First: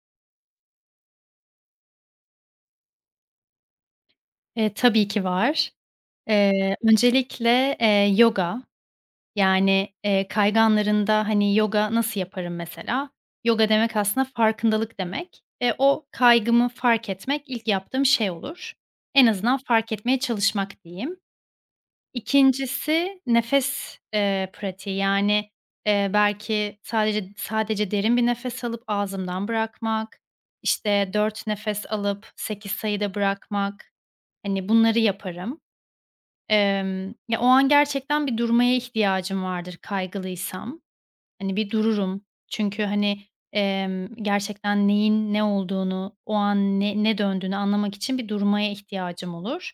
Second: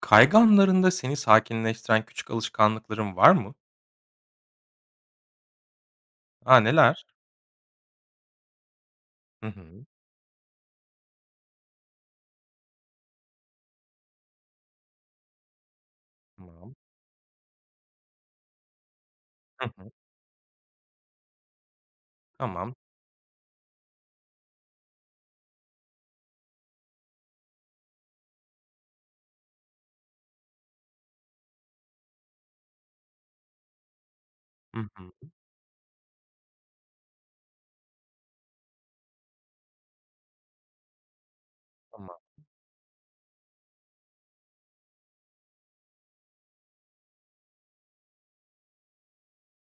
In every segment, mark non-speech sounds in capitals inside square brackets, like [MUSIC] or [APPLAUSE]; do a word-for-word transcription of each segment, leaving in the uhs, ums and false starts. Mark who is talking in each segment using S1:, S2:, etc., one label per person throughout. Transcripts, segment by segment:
S1: Kayganlarında seni sakinleştiren küçük alışkanlıkların var mı?
S2: Eee, tabii ki var.
S1: A,
S2: Eee,
S1: neler?
S2: öncelikle, eee, yoga,
S1: Hı hı.
S2: yani, eee, kayganlarında, hani, yoga nasıl yaparım mesela? Yoga demek aslında farkındalık demek. Eee, o kaygımı
S1: Tamam.
S2: fark etmek ilk yaptığım şey olur. En azından
S1: Hı hı.
S2: fark etmeye çalışmak diyeyim.
S1: Tamam.
S2: İkincisi nefes, eee, pratiği, yani, eee, belki sadece sadece derin bir nefes alıp ağzımdan bırakmak, işte, dört nefes alıp sekiz sayıda bırakmak, hani,
S1: Hı
S2: bunları
S1: hı.
S2: yaparım. Emm, ya, o an gerçekten bir durmaya ihtiyacım vardır kaygılıysam. Hani, bir
S1: Tamam.
S2: dururum. Çünkü, hani, emm, gerçekten neyin ne olduğunu, o an ne ne döndüğünü anlamak için bir durmaya ihtiyacım olur.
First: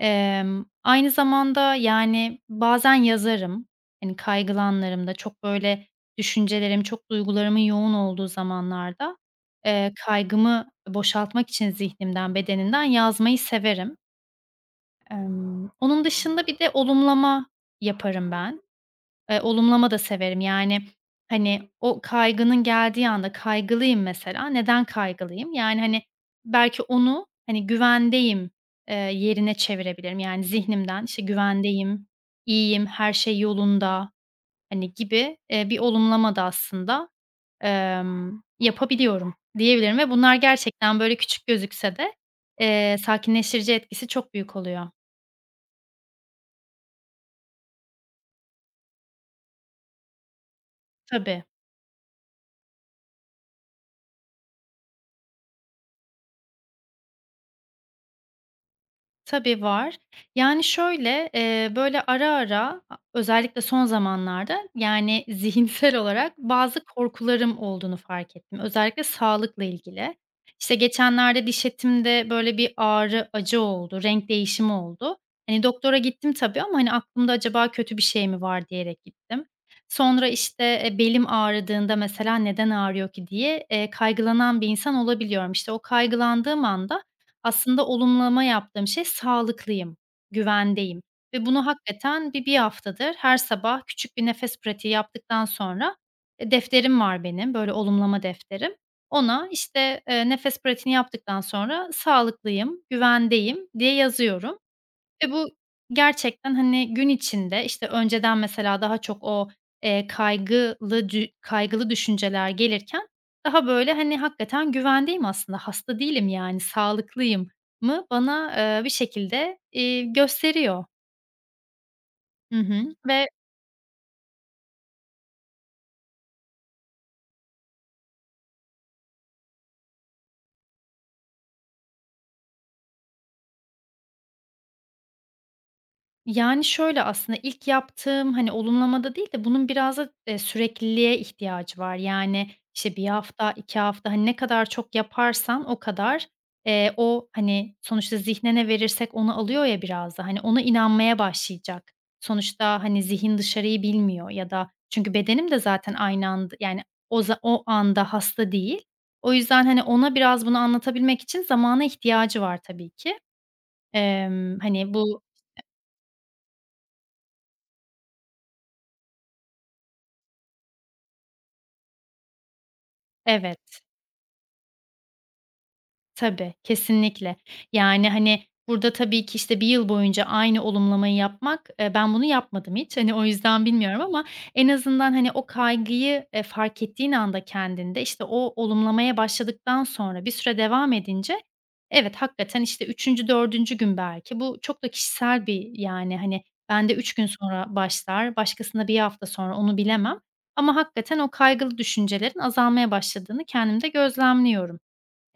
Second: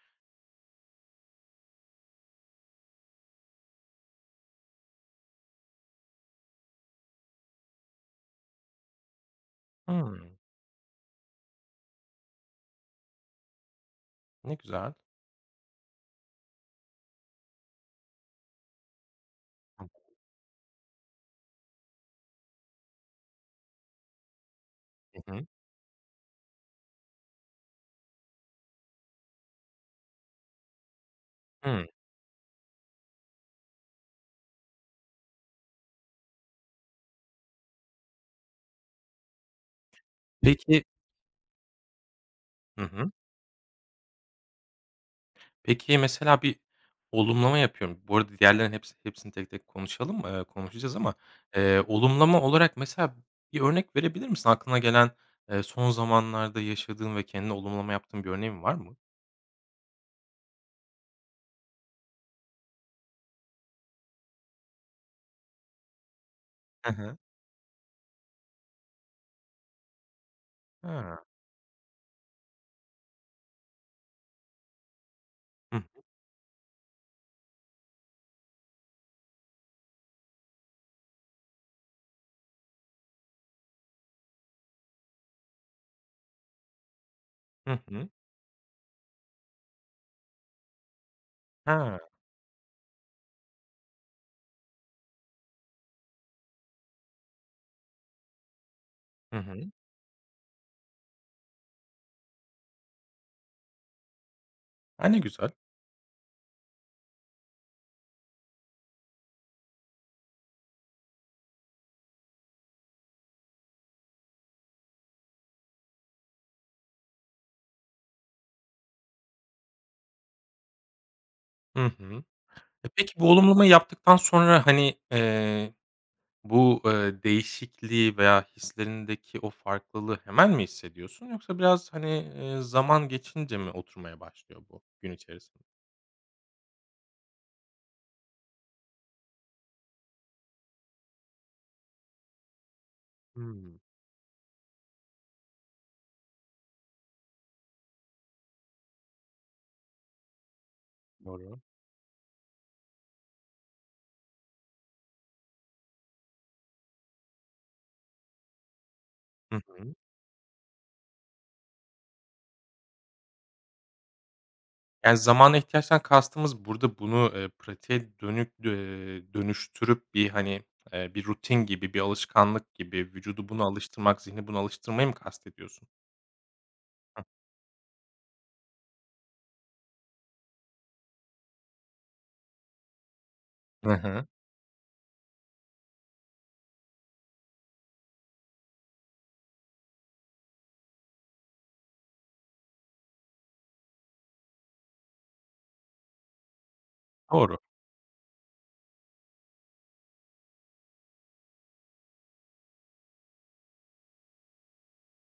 S2: Emm, aynı zamanda, yani, bazen yazarım. Hani, kaygılanlarımda çok böyle düşüncelerim, çok duygularımın yoğun olduğu zamanlarda, eee,
S1: Hımm.
S2: kaygımı boşaltmak için zihnimden, bedenimden yazmayı severim.
S1: Ne güzel.
S2: Emm, onun dışında bir de olumlama yaparım ben. Eee, olumlama da severim. Yani, hani, o kaygının geldiği anda kaygılıyım mesela. Neden
S1: Hı hı.
S2: kaygılıyım? Yani, hani, belki onu, hani, güvendeyim, eee, yerine çevirebilirim. Yani, zihnimden, işte,
S1: Hımm.
S2: güvendeyim, iyiyim, her şey yolunda, hani, gibi, eee, bir olumlama da aslında, emm, yapabiliyorum diyebilirim ve bunlar
S1: Peki.
S2: gerçekten, böyle, küçük gözükse de,
S1: Hı
S2: eee,
S1: hı.
S2: sakinleştirici etkisi çok büyük oluyor.
S1: Peki, mesela bir olumlama yapıyorum. Bu arada diğerlerinin hepsi hepsini tek tek konuşalım, eee, konuşacağız ama,
S2: Tabii.
S1: eee, olumlama olarak mesela bir örnek verebilir misin? Aklına gelen, eee, son zamanlarda yaşadığın ve kendine olumlama yaptığın bir örneğin var mı?
S2: Tabii, var. Yani, şöyle, eee, böyle, ara ara, a özellikle son zamanlarda, yani, [LAUGHS] zihinsel olarak bazı
S1: Hı hı.
S2: korkularım olduğunu fark ettim. Özellikle sağlıkla ilgili. İşte,
S1: Ha.
S2: geçenlerde diş etimde, böyle, bir ağrı, acı oldu, renk değişimi oldu. Hani,
S1: Hı.
S2: doktora gittim tabii ama, hani, aklımda acaba kötü bir şey mi var diyerek gittim. Sonra, işte, eee, belim ağrıdığında mesela neden ağrıyor ki diye, eee, kaygılanan bir insan olabiliyorum. İşte, o kaygılandığım anda
S1: Hı
S2: aslında
S1: hı.
S2: olumlama yaptığım şey sağlıklıyım, güvendeyim ve bunu
S1: Ha.
S2: hakikaten bir bir haftadır her sabah küçük bir nefes pratiği yaptıktan sonra, eee, defterim var benim, böyle, olumlama defterim.
S1: Hı
S2: Ona,
S1: hı.
S2: işte, eee, nefes pratiğini yaptıktan sonra sağlıklıyım, güvendeyim diye yazıyorum.
S1: A, ne
S2: Ve bu
S1: güzel.
S2: gerçekten, hani, gün içinde, işte, önceden mesela daha çok o, eee, kaygılı dü kaygılı düşünceler gelirken daha, böyle, hani, hakikaten güvendeyim aslında, hasta değilim, yani, sağlıklıyım mı bana, eee, bir şekilde, eee, gösteriyor.
S1: Hı hı.
S2: Hı
S1: E,
S2: hı.
S1: peki
S2: Ve
S1: bu olumlamayı yaptıktan sonra, hani, eee, bu, eee, değişikliği veya hislerindeki o farklılığı hemen mi hissediyorsun yoksa biraz, hani, eee, zaman geçince mi oturmaya başlıyor bu gün içerisinde?
S2: yani, şöyle aslında ilk yaptığım, hani, olumlamada değil de bunun biraz da, eee, sürekliliğe ihtiyacı var. Yani, işte, bir hafta, iki
S1: Hımm.
S2: hafta, hani, ne kadar çok yaparsan o kadar, eee, o, hani, sonuçta zihnine verirsek onu alıyor ya biraz da, hani, ona inanmaya
S1: Doğru.
S2: başlayacak. Sonuçta, hani, zihin dışarıyı bilmiyor ya da çünkü bedenim de zaten aynı anda, yani, o za o anda hasta değil. O
S1: Hı
S2: yüzden, hani,
S1: hı.
S2: ona biraz bunu anlatabilmek için zamana ihtiyacı var tabii ki. Emm, hani,
S1: Yani,
S2: bu...
S1: zamana ihtiyaçtan kastımız burada bunu, eee, pratiğe dönük, eee, dönüştürüp bir, hani, eee, bir rutin gibi, bir alışkanlık gibi vücudu buna
S2: Evet.
S1: alıştırmak, zihni buna alıştırmayı mı kastediyorsun?
S2: Tabii, kesinlikle. Yani, hani, burada tabii ki, işte, bir yıl boyunca aynı olumlamayı yapmak, eee, ben bunu yapmadım hiç. Hani, o yüzden
S1: Hı
S2: bilmiyorum ama
S1: hı.
S2: en azından, hani, o kaygıyı, eee, fark ettiğin anda kendinde, işte, o olumlamaya başladıktan sonra bir süre devam edince evet, hakikaten, işte, üçüncü dördüncü gün belki bu çok da kişisel bir, yani, hani, bende üç gün
S1: Doğru.
S2: sonra başlar, başkasında bir hafta sonra onu bilemem ama hakikaten o kaygılı düşüncelerin azalmaya başladığını kendimde gözlemliyorum.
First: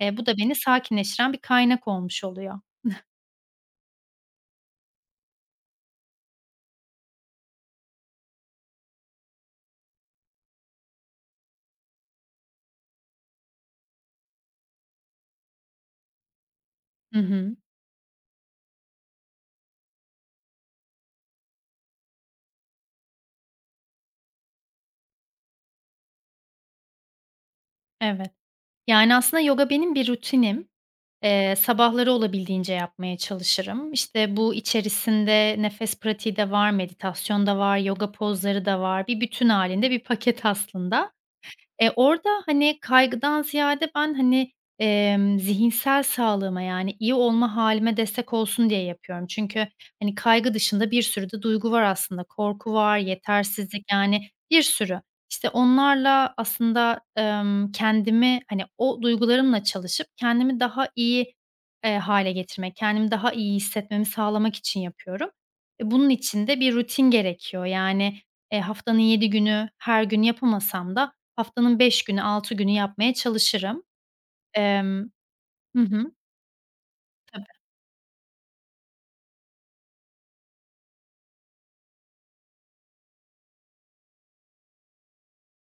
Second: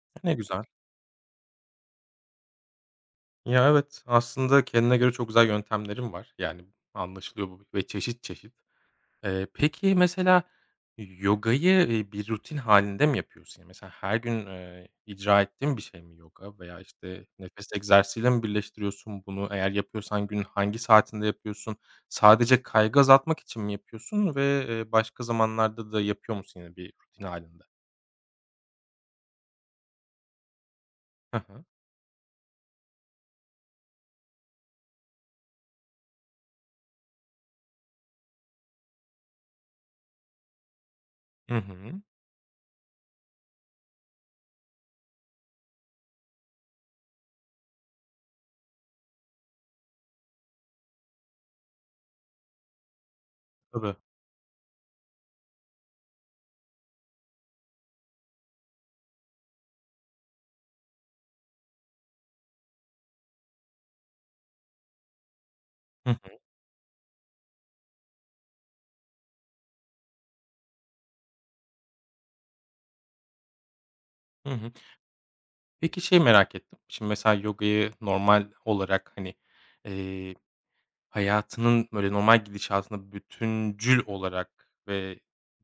S2: Eee, bu
S1: Ne
S2: da beni
S1: güzel.
S2: sakinleştiren bir kaynak olmuş oluyor. [LAUGHS]
S1: Ya, evet, aslında kendine göre çok güzel yöntemlerim var. Yani, anlaşılıyor bu ve çeşit çeşit. Eee, peki, mesela yogayı, eee, bir rutin halinde mi yapıyorsun? Yani mesela her gün, eee, icra ettiğin bir şey mi yoga veya,
S2: Hı
S1: işte,
S2: hı.
S1: nefes egzersiziyle mi birleştiriyorsun bunu? Eğer yapıyorsan günün hangi saatinde yapıyorsun? Sadece kaygı azaltmak için mi yapıyorsun ve, eee, başka zamanlarda da yapıyor musun yine bir rutin halinde?
S2: Evet. Yani, aslında yoga benim bir rutinim.
S1: Hı
S2: Eee,
S1: hı.
S2: sabahları olabildiğince yapmaya çalışırım. İşte, bu içerisinde nefes pratiği de var, meditasyon da var, yoga pozları da var. Bir bütün halinde bir paket aslında.
S1: Hı
S2: Eee,
S1: hı.
S2: orada, hani, kaygıdan ziyade ben, hani, emm, zihinsel sağlığıma, yani, iyi olma halime destek olsun diye yapıyorum. Çünkü, hani, kaygı dışında bir sürü de duygu var aslında. Korku var, yetersizlik,
S1: Tabii.
S2: yani, bir sürü. İşte, onlarla aslında, emm, kendimi, hani, o duygularımla çalışıp kendimi daha iyi, eee, hâle getirmek, kendimi daha iyi hissetmemi sağlamak için yapıyorum. E, bunun
S1: Hı hı.
S2: için de bir rutin gerekiyor. Yani, eee, haftanın yedi günü her gün yapamasam da haftanın beş günü, altı günü yapmaya çalışırım.
S1: Hı hı.
S2: Emm Hı
S1: Peki,
S2: hı.
S1: şey merak ettim. Şimdi mesela yogayı normal olarak, hani, eee, hayatının, böyle, normal gidişatında bütüncül olarak ve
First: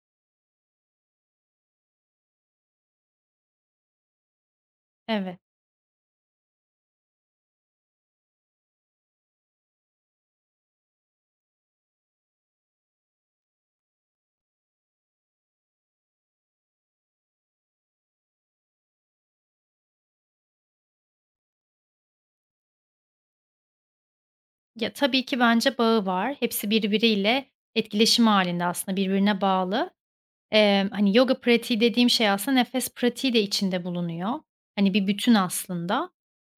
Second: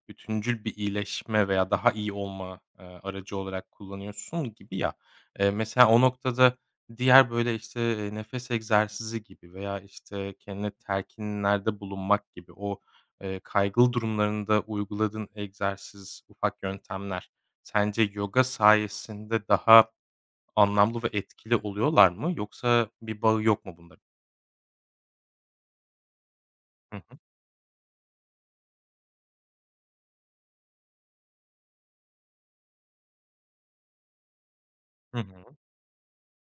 S1: bütüncül bir iyileşme veya daha iyi olma, eee, aracı olarak kullanıyorsun gibi ya.
S2: Evet.
S1: Eee, mesela o noktada diğer, böyle, işte, eee, nefes egzersizi gibi veya, işte, kendine telkinlerde bulunmak gibi o, eee, kaygılı durumlarında uyguladığın egzersiz, ufak yöntemler sence yoga sayesinde daha anlamlı ve etkili oluyorlar mı yoksa bir bağı yok mu bunların?
S2: Ya, tabii ki bence bağı var. Hepsi
S1: Hı hı.
S2: birbiriyle etkileşim hâlinde aslında, birbirine bağlı. Emm, hani, yoga pratiği dediğim şey aslında nefes pratiği de içinde bulunuyor. Hani, bir
S1: Hı
S2: bütün
S1: hı.
S2: aslında.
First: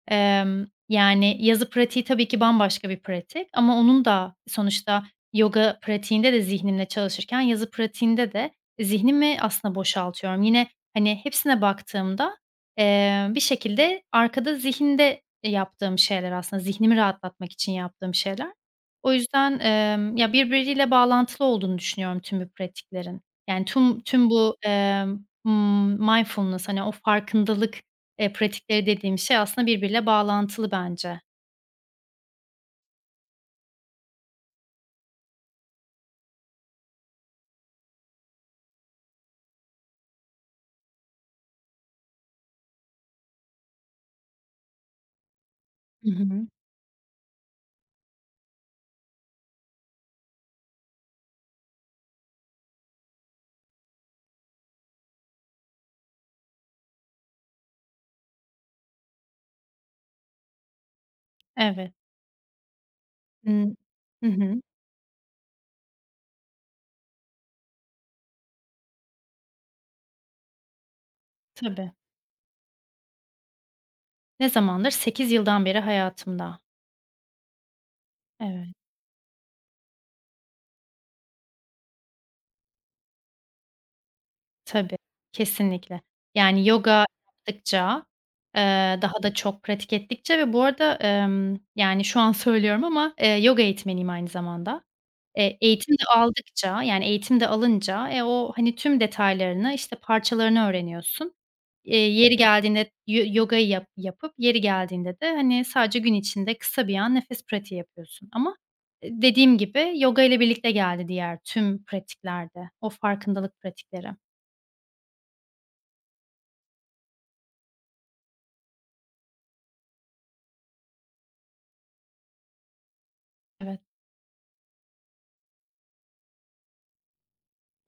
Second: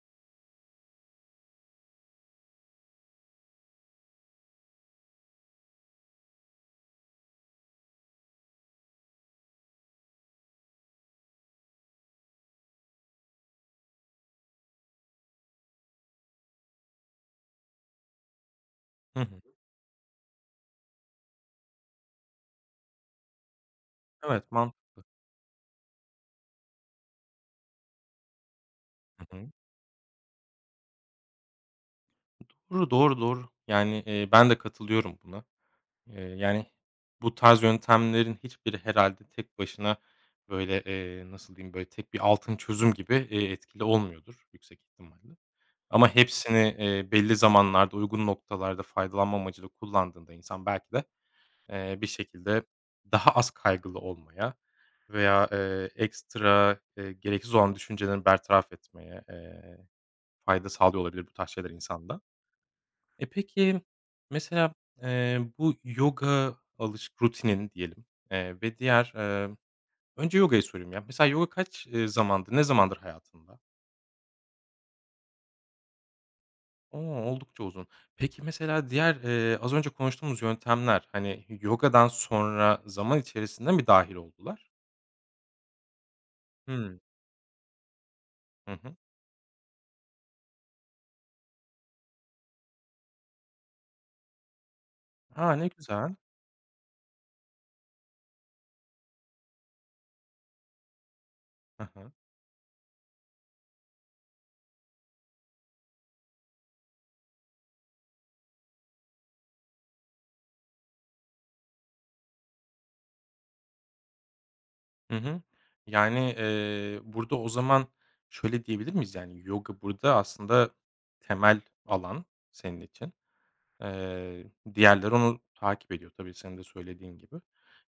S2: Emm, yani, yazı pratiği tabii ki bambaşka bir pratik ama onun da sonuçta yoga pratiğinde de zihnimle çalışırken yazı pratiğinde de zihnimi aslında boşaltıyorum. Yine, hani, hepsine baktığımda, eee, bir şekilde arkada zihinde yaptığım şeyler aslında, zihnimi rahatlatmak için yaptığım şeyler. O
S1: Hı hı.
S2: yüzden, emm, ya, birbiriyle bağlantılı olduğunu düşünüyorum tüm bu pratiklerin. Yani, tüm tüm
S1: Evet,
S2: bu,
S1: mantıklı.
S2: emm, ımm, mindfulness, hani, o farkındalık Eee, pratikleri dediğim şey
S1: Hı hı.
S2: aslında birbiriyle bağlantılı bence.
S1: Doğru, doğru, doğru. Yani, eee, ben de katılıyorum buna. Eee, yani, bu tarz yöntemlerin hiçbiri herhâlde tek başına, böyle, eee, nasıl diyeyim, böyle, tek bir altın çözüm gibi, eee, etkili olmuyordur yüksek ihtimalle.
S2: Hı
S1: Ama
S2: hı.
S1: hepsini, eee, belli zamanlarda, uygun noktalarda faydalanma amacıyla kullandığında insan belki de, eee, bir şekilde daha az kaygılı olmaya veya, eee, ekstra, eee, gereksiz olan düşüncelerini bertaraf etmeye, eee, fayda sağlıyor olabilir bu tarz şeyler
S2: Evet.
S1: insanda. E,
S2: Imm.
S1: peki,
S2: Hı hı.
S1: mesela, eee, bu yoga alış rutinin diyelim, eee, ve diğer, eee önce yogayı sorayım ya. Mesela yoga kaç,
S2: Tabii.
S1: eee, zamandır, ne zamandır hayatında?
S2: Ne zamandır? Sekiz yıldan beri hayatımda.
S1: O, oldukça uzun. Peki,
S2: Evet.
S1: mesela diğer, eee, az önce konuştuğumuz yöntemler, hani, yogadan sonra zaman içerisinde mi dahil oldular?
S2: Tabii, kesinlikle. Yani
S1: Hımm.
S2: yoga yaptıkça,
S1: Hı hı.
S2: eee, daha da çok pratik ettikçe ve bu arada, emm, yani, şu an [LAUGHS] söylüyorum ama, eee, yoga eğitmeniyim aynı zamanda.
S1: A,
S2: Eee,
S1: ne
S2: eğitim de
S1: güzel.
S2: aldıkça, yani, eğitim de alınca, e, o, hani, tüm detaylarını, işte, parçalarını öğreniyorsun.
S1: Hı
S2: Eee,
S1: hı.
S2: yeri geldiğinde yo yogayı yap yapıp yeri geldiğinde de, hani, sadece gün içinde kısa bir an nefes pratiği yapıyorsun ama, eee, dediğim gibi yoga ile birlikte geldi diğer tüm pratikler de, o farkındalık pratikleri.
S1: Hı hı. Yani, eee, burada o zaman şöyle diyebilir miyiz? Yani yoga burada aslında temel alan senin için.
S2: Evet.
S1: Eee, diğerleri onu takip ediyor tabii senin de söylediğin gibi.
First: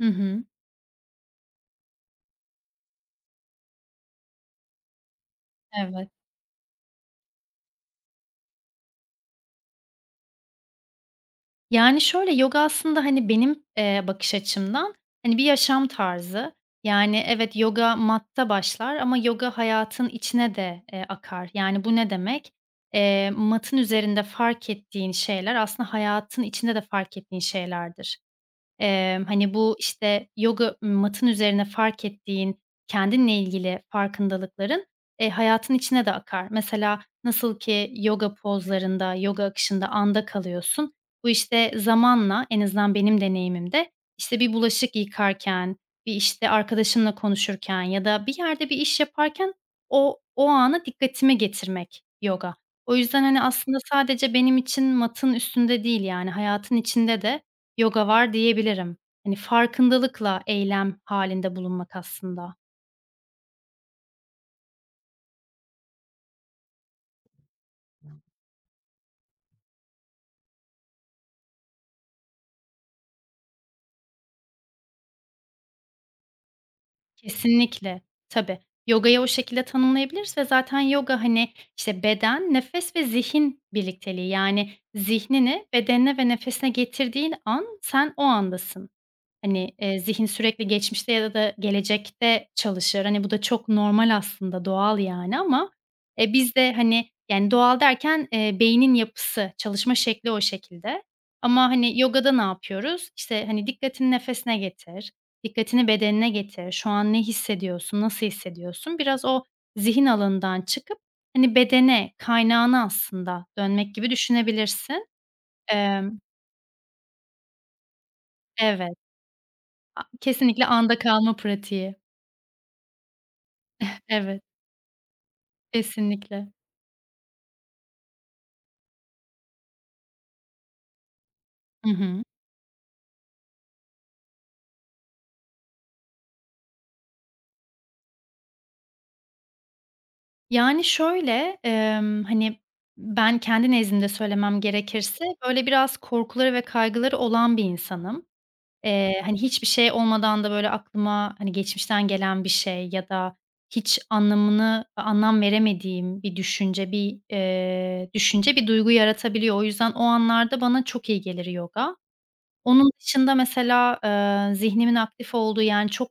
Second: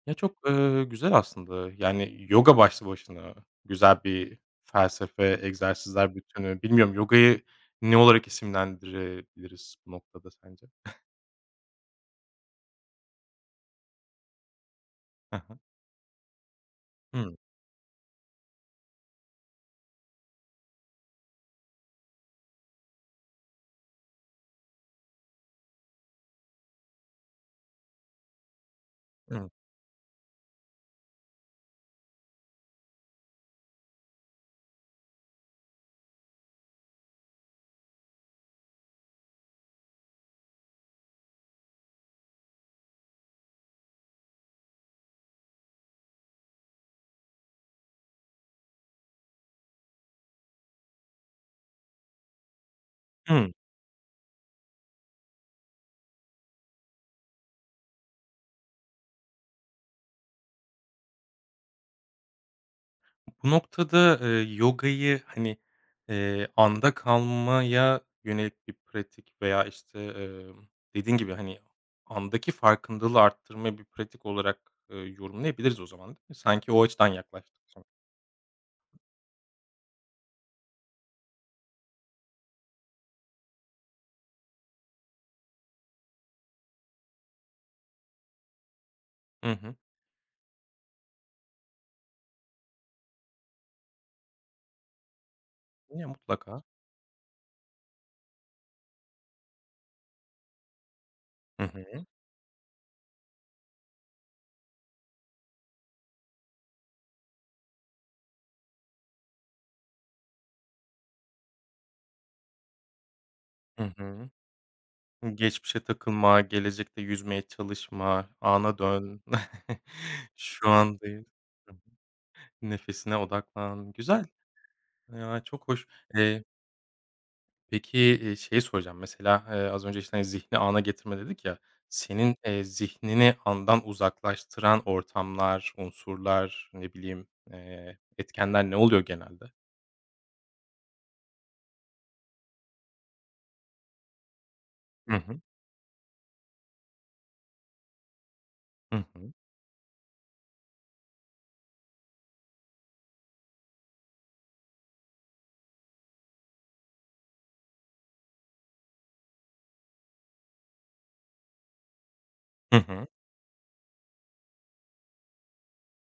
S2: Hı
S1: Ya, çok,
S2: hı.
S1: eee, güzel aslında. Yani yoga başlı başına güzel bir felsefe,
S2: Evet.
S1: egzersizler bütünü. Bilmiyorum yogayı ne olarak isimlendirebiliriz bu noktada sence?
S2: Yani, şöyle, yoga aslında, hani, benim, eee, bakış açımdan,
S1: Hı
S2: hani, bir
S1: hı.
S2: yaşam tarzı. Yani,
S1: Hıı.
S2: evet, yoga matta başlar ama yoga hayatın içine de, eee, akar. Yani, bu ne demek? Eee, matın üzerinde fark ettiğin şeyler aslında hayatın içinde de fark ettiğin şeylerdir. Emm,
S1: Hı.
S2: hani, bu, işte, yoga matın üzerine fark ettiğin, kendinle ilgili farkındalıkların, eee, hayatın içine de akar. Mesela nasıl ki yoga pozlarında, yoga akışında anda kalıyorsun, bu, işte, zamanla en azından benim deneyimimde, işte, bir bulaşık yıkarken, bir, işte, arkadaşımla konuşurken ya da bir yerde bir iş yaparken o o ana dikkatime getirmek yoga. O yüzden, hani,
S1: Hı.
S2: aslında sadece benim için matın üstünde değil, yani, hayatın içinde de yoga var diyebilirim. Hani, farkındalıkla eylem halinde bulunmak aslında.
S1: Bu noktada, eee, yogayı, hani, eee, anda kalmaya yönelik bir pratik veya, işte, emm, dediğin gibi, hani, andaki farkındalığı arttırmaya bir pratik olarak, eee, yorumlayabiliriz o zaman, değil mi? Sanki o açıdan yaklaştık sana.
S2: Kesinlikle. Tabii. Yogayı o şekilde tanımlayabiliriz ve zaten yoga, hani, işte, beden, nefes ve zihin birlikteliği. Yani zihnini bedenine ve nefesine getirdiğin an sen o andasın.
S1: Hı hı.
S2: Hani, eee, zihin sürekli geçmişte ya da gelecekte çalışır. Hani, bu da çok normal aslında, doğal yani ama,
S1: Ya,
S2: eee, biz
S1: mutlaka.
S2: de, hani, yani doğal derken, eee, beynin yapısı, çalışma şekli o şekilde. Ama,
S1: Hı
S2: hani,
S1: hı.
S2: yogada ne yapıyoruz? İşte, hani, dikkatini nefesine getir, dikkatini bedenine getir, şu an ne hissediyorsun, nasıl hissediyorsun? Biraz o zihin alanından çıkıp, hani, bedene, kaynağına aslında
S1: Hı
S2: dönmek gibi
S1: hı.
S2: düşünebilirsin.
S1: Geçmişe
S2: Emm
S1: takılma, gelecekte yüzmeye çalışma, ana
S2: Evet,
S1: dön. [LAUGHS]
S2: a kesinlikle
S1: Şu
S2: anda
S1: andayız.
S2: kalma pratiği.
S1: Nefesine odaklan. Güzel.
S2: Evet.
S1: Ya, çok hoş. Eee
S2: Kesinlikle.
S1: Peki, eee, şeyi soracağım, mesela, eee, az önce, işte, hani, "Zihni ana getirme" dedik ya.
S2: Hı hı.
S1: Senin, eee, zihnini andan uzaklaştıran ortamlar, unsurlar, ne bileyim, eee, etkenler ne oluyor genelde?
S2: Yani, şöyle, emm, hani, ben kendi nezdimde söylemem
S1: Hı
S2: gerekirse,
S1: hı.
S2: böyle, biraz korkuları ve kaygıları olan bir insanım.
S1: Hı
S2: Eee,
S1: hı.
S2: hani, hiçbir şey olmadan da, böyle, aklıma, hani, geçmişten gelen bir şey ya da hiç anlamını anlam veremediğim bir düşünce, bir, eee, düşünce bir duygu yaratabiliyor. O yüzden o anlarda bana çok iyi gelir yoga.
S1: Hı
S2: Onun
S1: hı.
S2: dışında mesela, eee, zihnimin aktif olduğu, yani, çok,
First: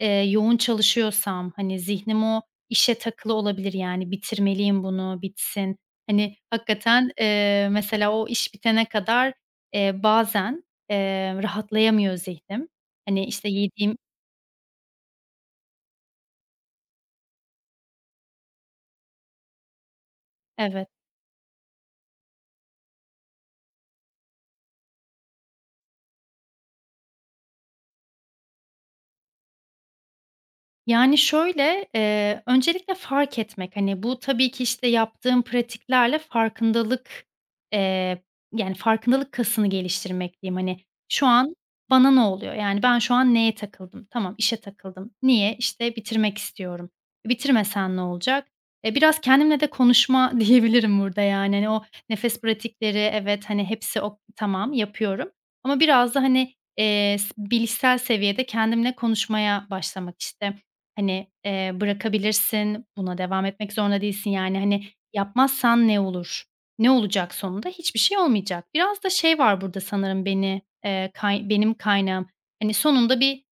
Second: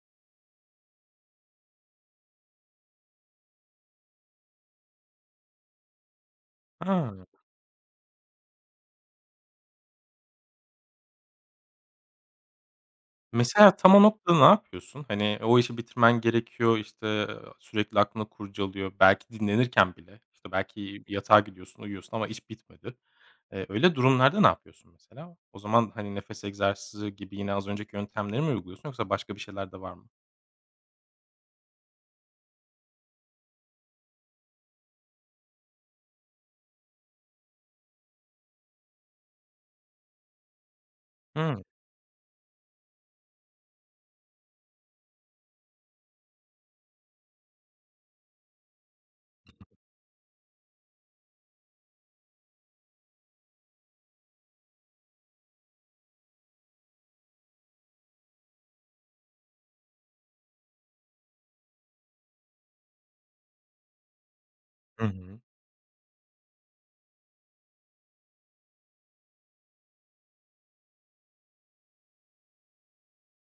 S2: eee, yoğun çalışıyorsam, hani, zihnim o işe takılı olabilir, yani, bitirmeliyim bunu, bitsin. Hani, hakikaten,
S1: A!
S2: eee, mesela o iş bitene kadar, eee, bazen, eee, rahatlayamıyor zihnim. Hani, işte,
S1: Mesela tam
S2: yediğim.
S1: o noktada ne yapıyorsun? Hani, o işi bitirmen gerekiyor, işte, sürekli aklını kurcalıyor. Belki dinlenirken bile, işte,
S2: Evet.
S1: belki yatağa gidiyorsun, uyuyorsun ama iş bitmedi. Eee, öyle durumlarda ne yapıyorsun mesela? O zaman, hani, nefes egzersizi gibi yine az önceki yöntemleri mi uyguluyorsun yoksa başka bir şeyler de var mı?
S2: Yani, şöyle, eee, öncelikle fark etmek, hani, bu tabii ki, işte, yaptığım pratiklerle farkındalık, eee, yani, farkındalık kasını geliştirmek diyeyim. Hani, şu an bana ne oluyor? Yani, ben şu an neye takıldım? Tamam, işe takıldım. Niye? İşte, bitirmek istiyorum. E, bitirmesen ne olacak? E, biraz kendimle de konuşma [LAUGHS] diyebilirim burada, yani. Hani, o nefes pratikleri, evet, hani, hepsi o tamam, yapıyorum ama biraz da, hani, eee, s bilişsel seviyede kendimle konuşmaya başlamak, işte. Hani, eee, bırakabilirsin, buna devam etmek zorunda değilsin. Yani, hani,
S1: Hı hı.
S2: yapmazsan ne olur? Ne olacak sonunda? Hiçbir şey olmayacak. Biraz da şey var burada sanırım beni, eee, kay benim kaynağım. Hani, sonunda bir,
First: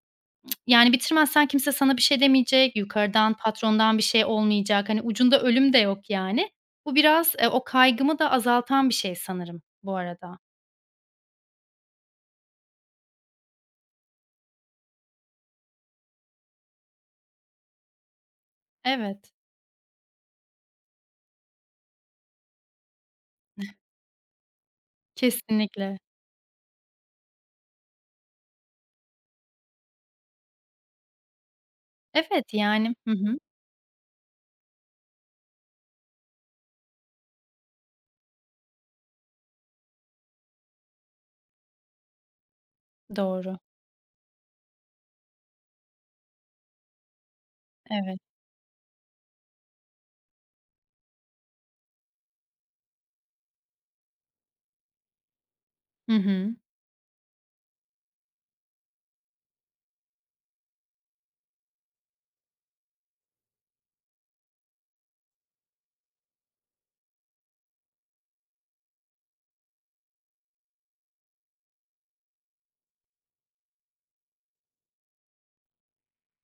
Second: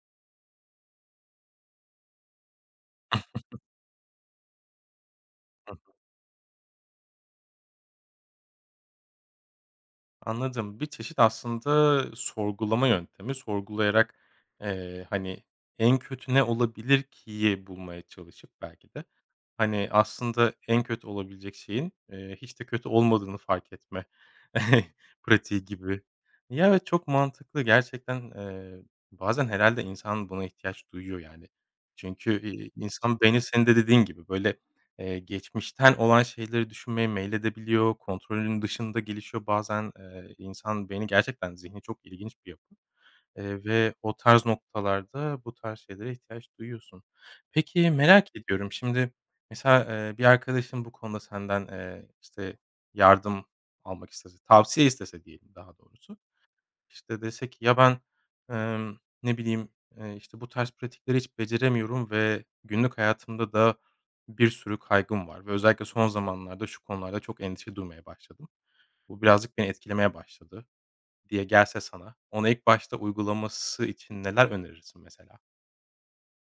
S2: yani, bitirmezsen kimse sana bir şey demeyecek, yukarıdan, patrondan bir şey olmayacak. Hani, ucunda ölüm de yok, yani. Bu biraz, eee, o kaygımı da azaltan bir şey sanırım bu arada.
S1: Anladım. Bir çeşit aslında sorgulama yöntemi. Sorgulayarak, eee, hani, en kötü ne olabilir ki'yi bulmaya çalışıp belki de,
S2: Evet,
S1: hani, aslında en kötü olabilecek şeyin, eee, hiç de kötü olmadığını fark etme [LAUGHS] pratiği
S2: kesinlikle.
S1: gibi. Ya, evet, çok mantıklı gerçekten. Eee, bazen herhâlde insan buna ihtiyaç duyuyor, yani. Çünkü,
S2: Evet,
S1: iii,
S2: yani. Hı
S1: insan
S2: hı.
S1: beyni senin de dediğin gibi, böyle, Eee, geçmişten olan şeyleri düşünmeye meyledebiliyor, kontrolünün dışında gelişiyor. Bazen, eee, insan beyni gerçekten zihni çok ilginç bir yapı,
S2: Doğru.
S1: eee, ve o tarz noktalarda bu tarz şeylere ihtiyaç duyuyorsun. Peki,
S2: Evet.
S1: merak ediyorum, şimdi mesela, eee, bir arkadaşın bu konuda senden, eee, işte, yardım almak istese, tavsiye istese diyelim daha
S2: Hı
S1: doğrusu,
S2: hı.
S1: işte, dese ki ya ben, emm, ne bileyim, eee, işte, bu tarz pratikleri hiç beceremiyorum ve günlük hayatımda da bir sürü kaygım var ve özellikle son zamanlarda şu konularda çok endişe duymaya başladım. Bu birazcık beni etkilemeye başladı diye gelse sana, ona ilk başta uygulaması için neler önerirsin mesela?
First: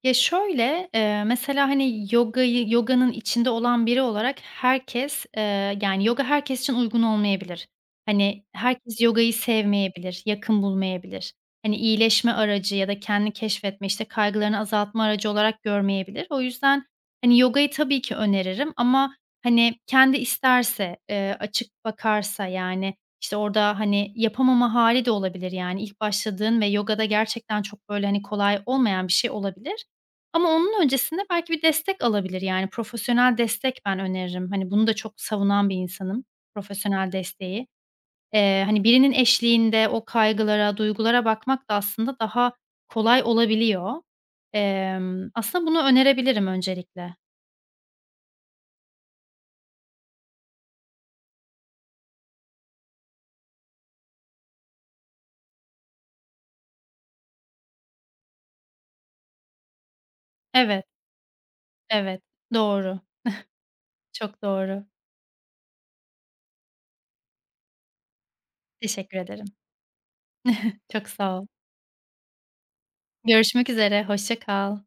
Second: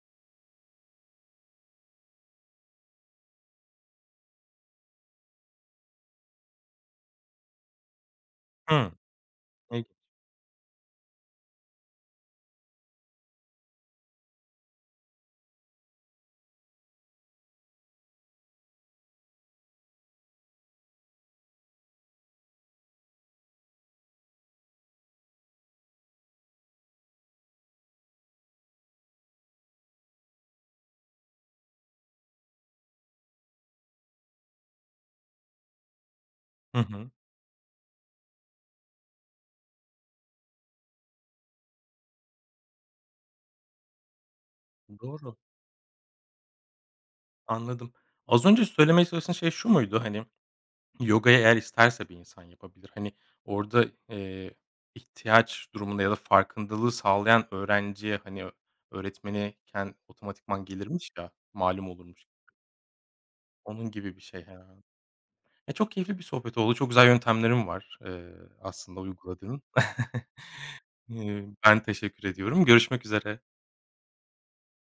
S2: Ya, şöyle, eee, mesela, hani, yogayı yoganın içinde olan biri olarak herkes, eee, yani, yoga herkes için uygun olmayabilir. Hani,
S1: Hımm.
S2: herkes yogayı
S1: İlgi.
S2: sevmeyebilir, yakın bulmayabilir. Hani, iyileşme aracı ya da kendini keşfetme, işte, kaygılarını azaltma aracı olarak görmeyebilir. O yüzden, hani, yogayı tabii ki öneririm ama, hani, kendi isterse, eee, açık bakarsa, yani, işte, orada, hani, yapamama hali de olabilir, yani, ilk başladığın ve yogada gerçekten çok, böyle, hani, kolay olmayan bir şey olabilir. Ama onun öncesinde belki bir destek alabilir. Yani profesyonel destek ben öneririm. Hani, bunu da çok savunan bir insanım,
S1: Hı hı.
S2: profesyonel desteği. Eee, hani, birinin eşliğinde o kaygılara, duygulara bakmak da aslında daha kolay olabiliyor. Emm,
S1: Doğru,
S2: aslında bunu önerebilirim öncelikle.
S1: anladım. Az önce söylemeye çalıştığın şey şu muydu? Hani, yoga'yı eğer isterse bir insan yapabilir. Hani, orada, eee, ihtiyaç durumunda ya da farkındalığı sağlayan öğrenciye, hani, ö öğretmeni ken otomatikman
S2: Evet,
S1: gelirmiş ya, malum
S2: evet.
S1: olurmuş.
S2: Doğru.
S1: Onun gibi bir
S2: Çok
S1: şey herhâlde.
S2: doğru.
S1: Ya, çok keyifli bir sohbet oldu. Çok güzel yöntemlerim var, eee, aslında
S2: Teşekkür ederim.
S1: uyguladığın. [LAUGHS]
S2: Çok sağ ol.
S1: Eee, ben teşekkür ediyorum. Görüşmek üzere.
S2: Görüşmek üzere, hoşça kal.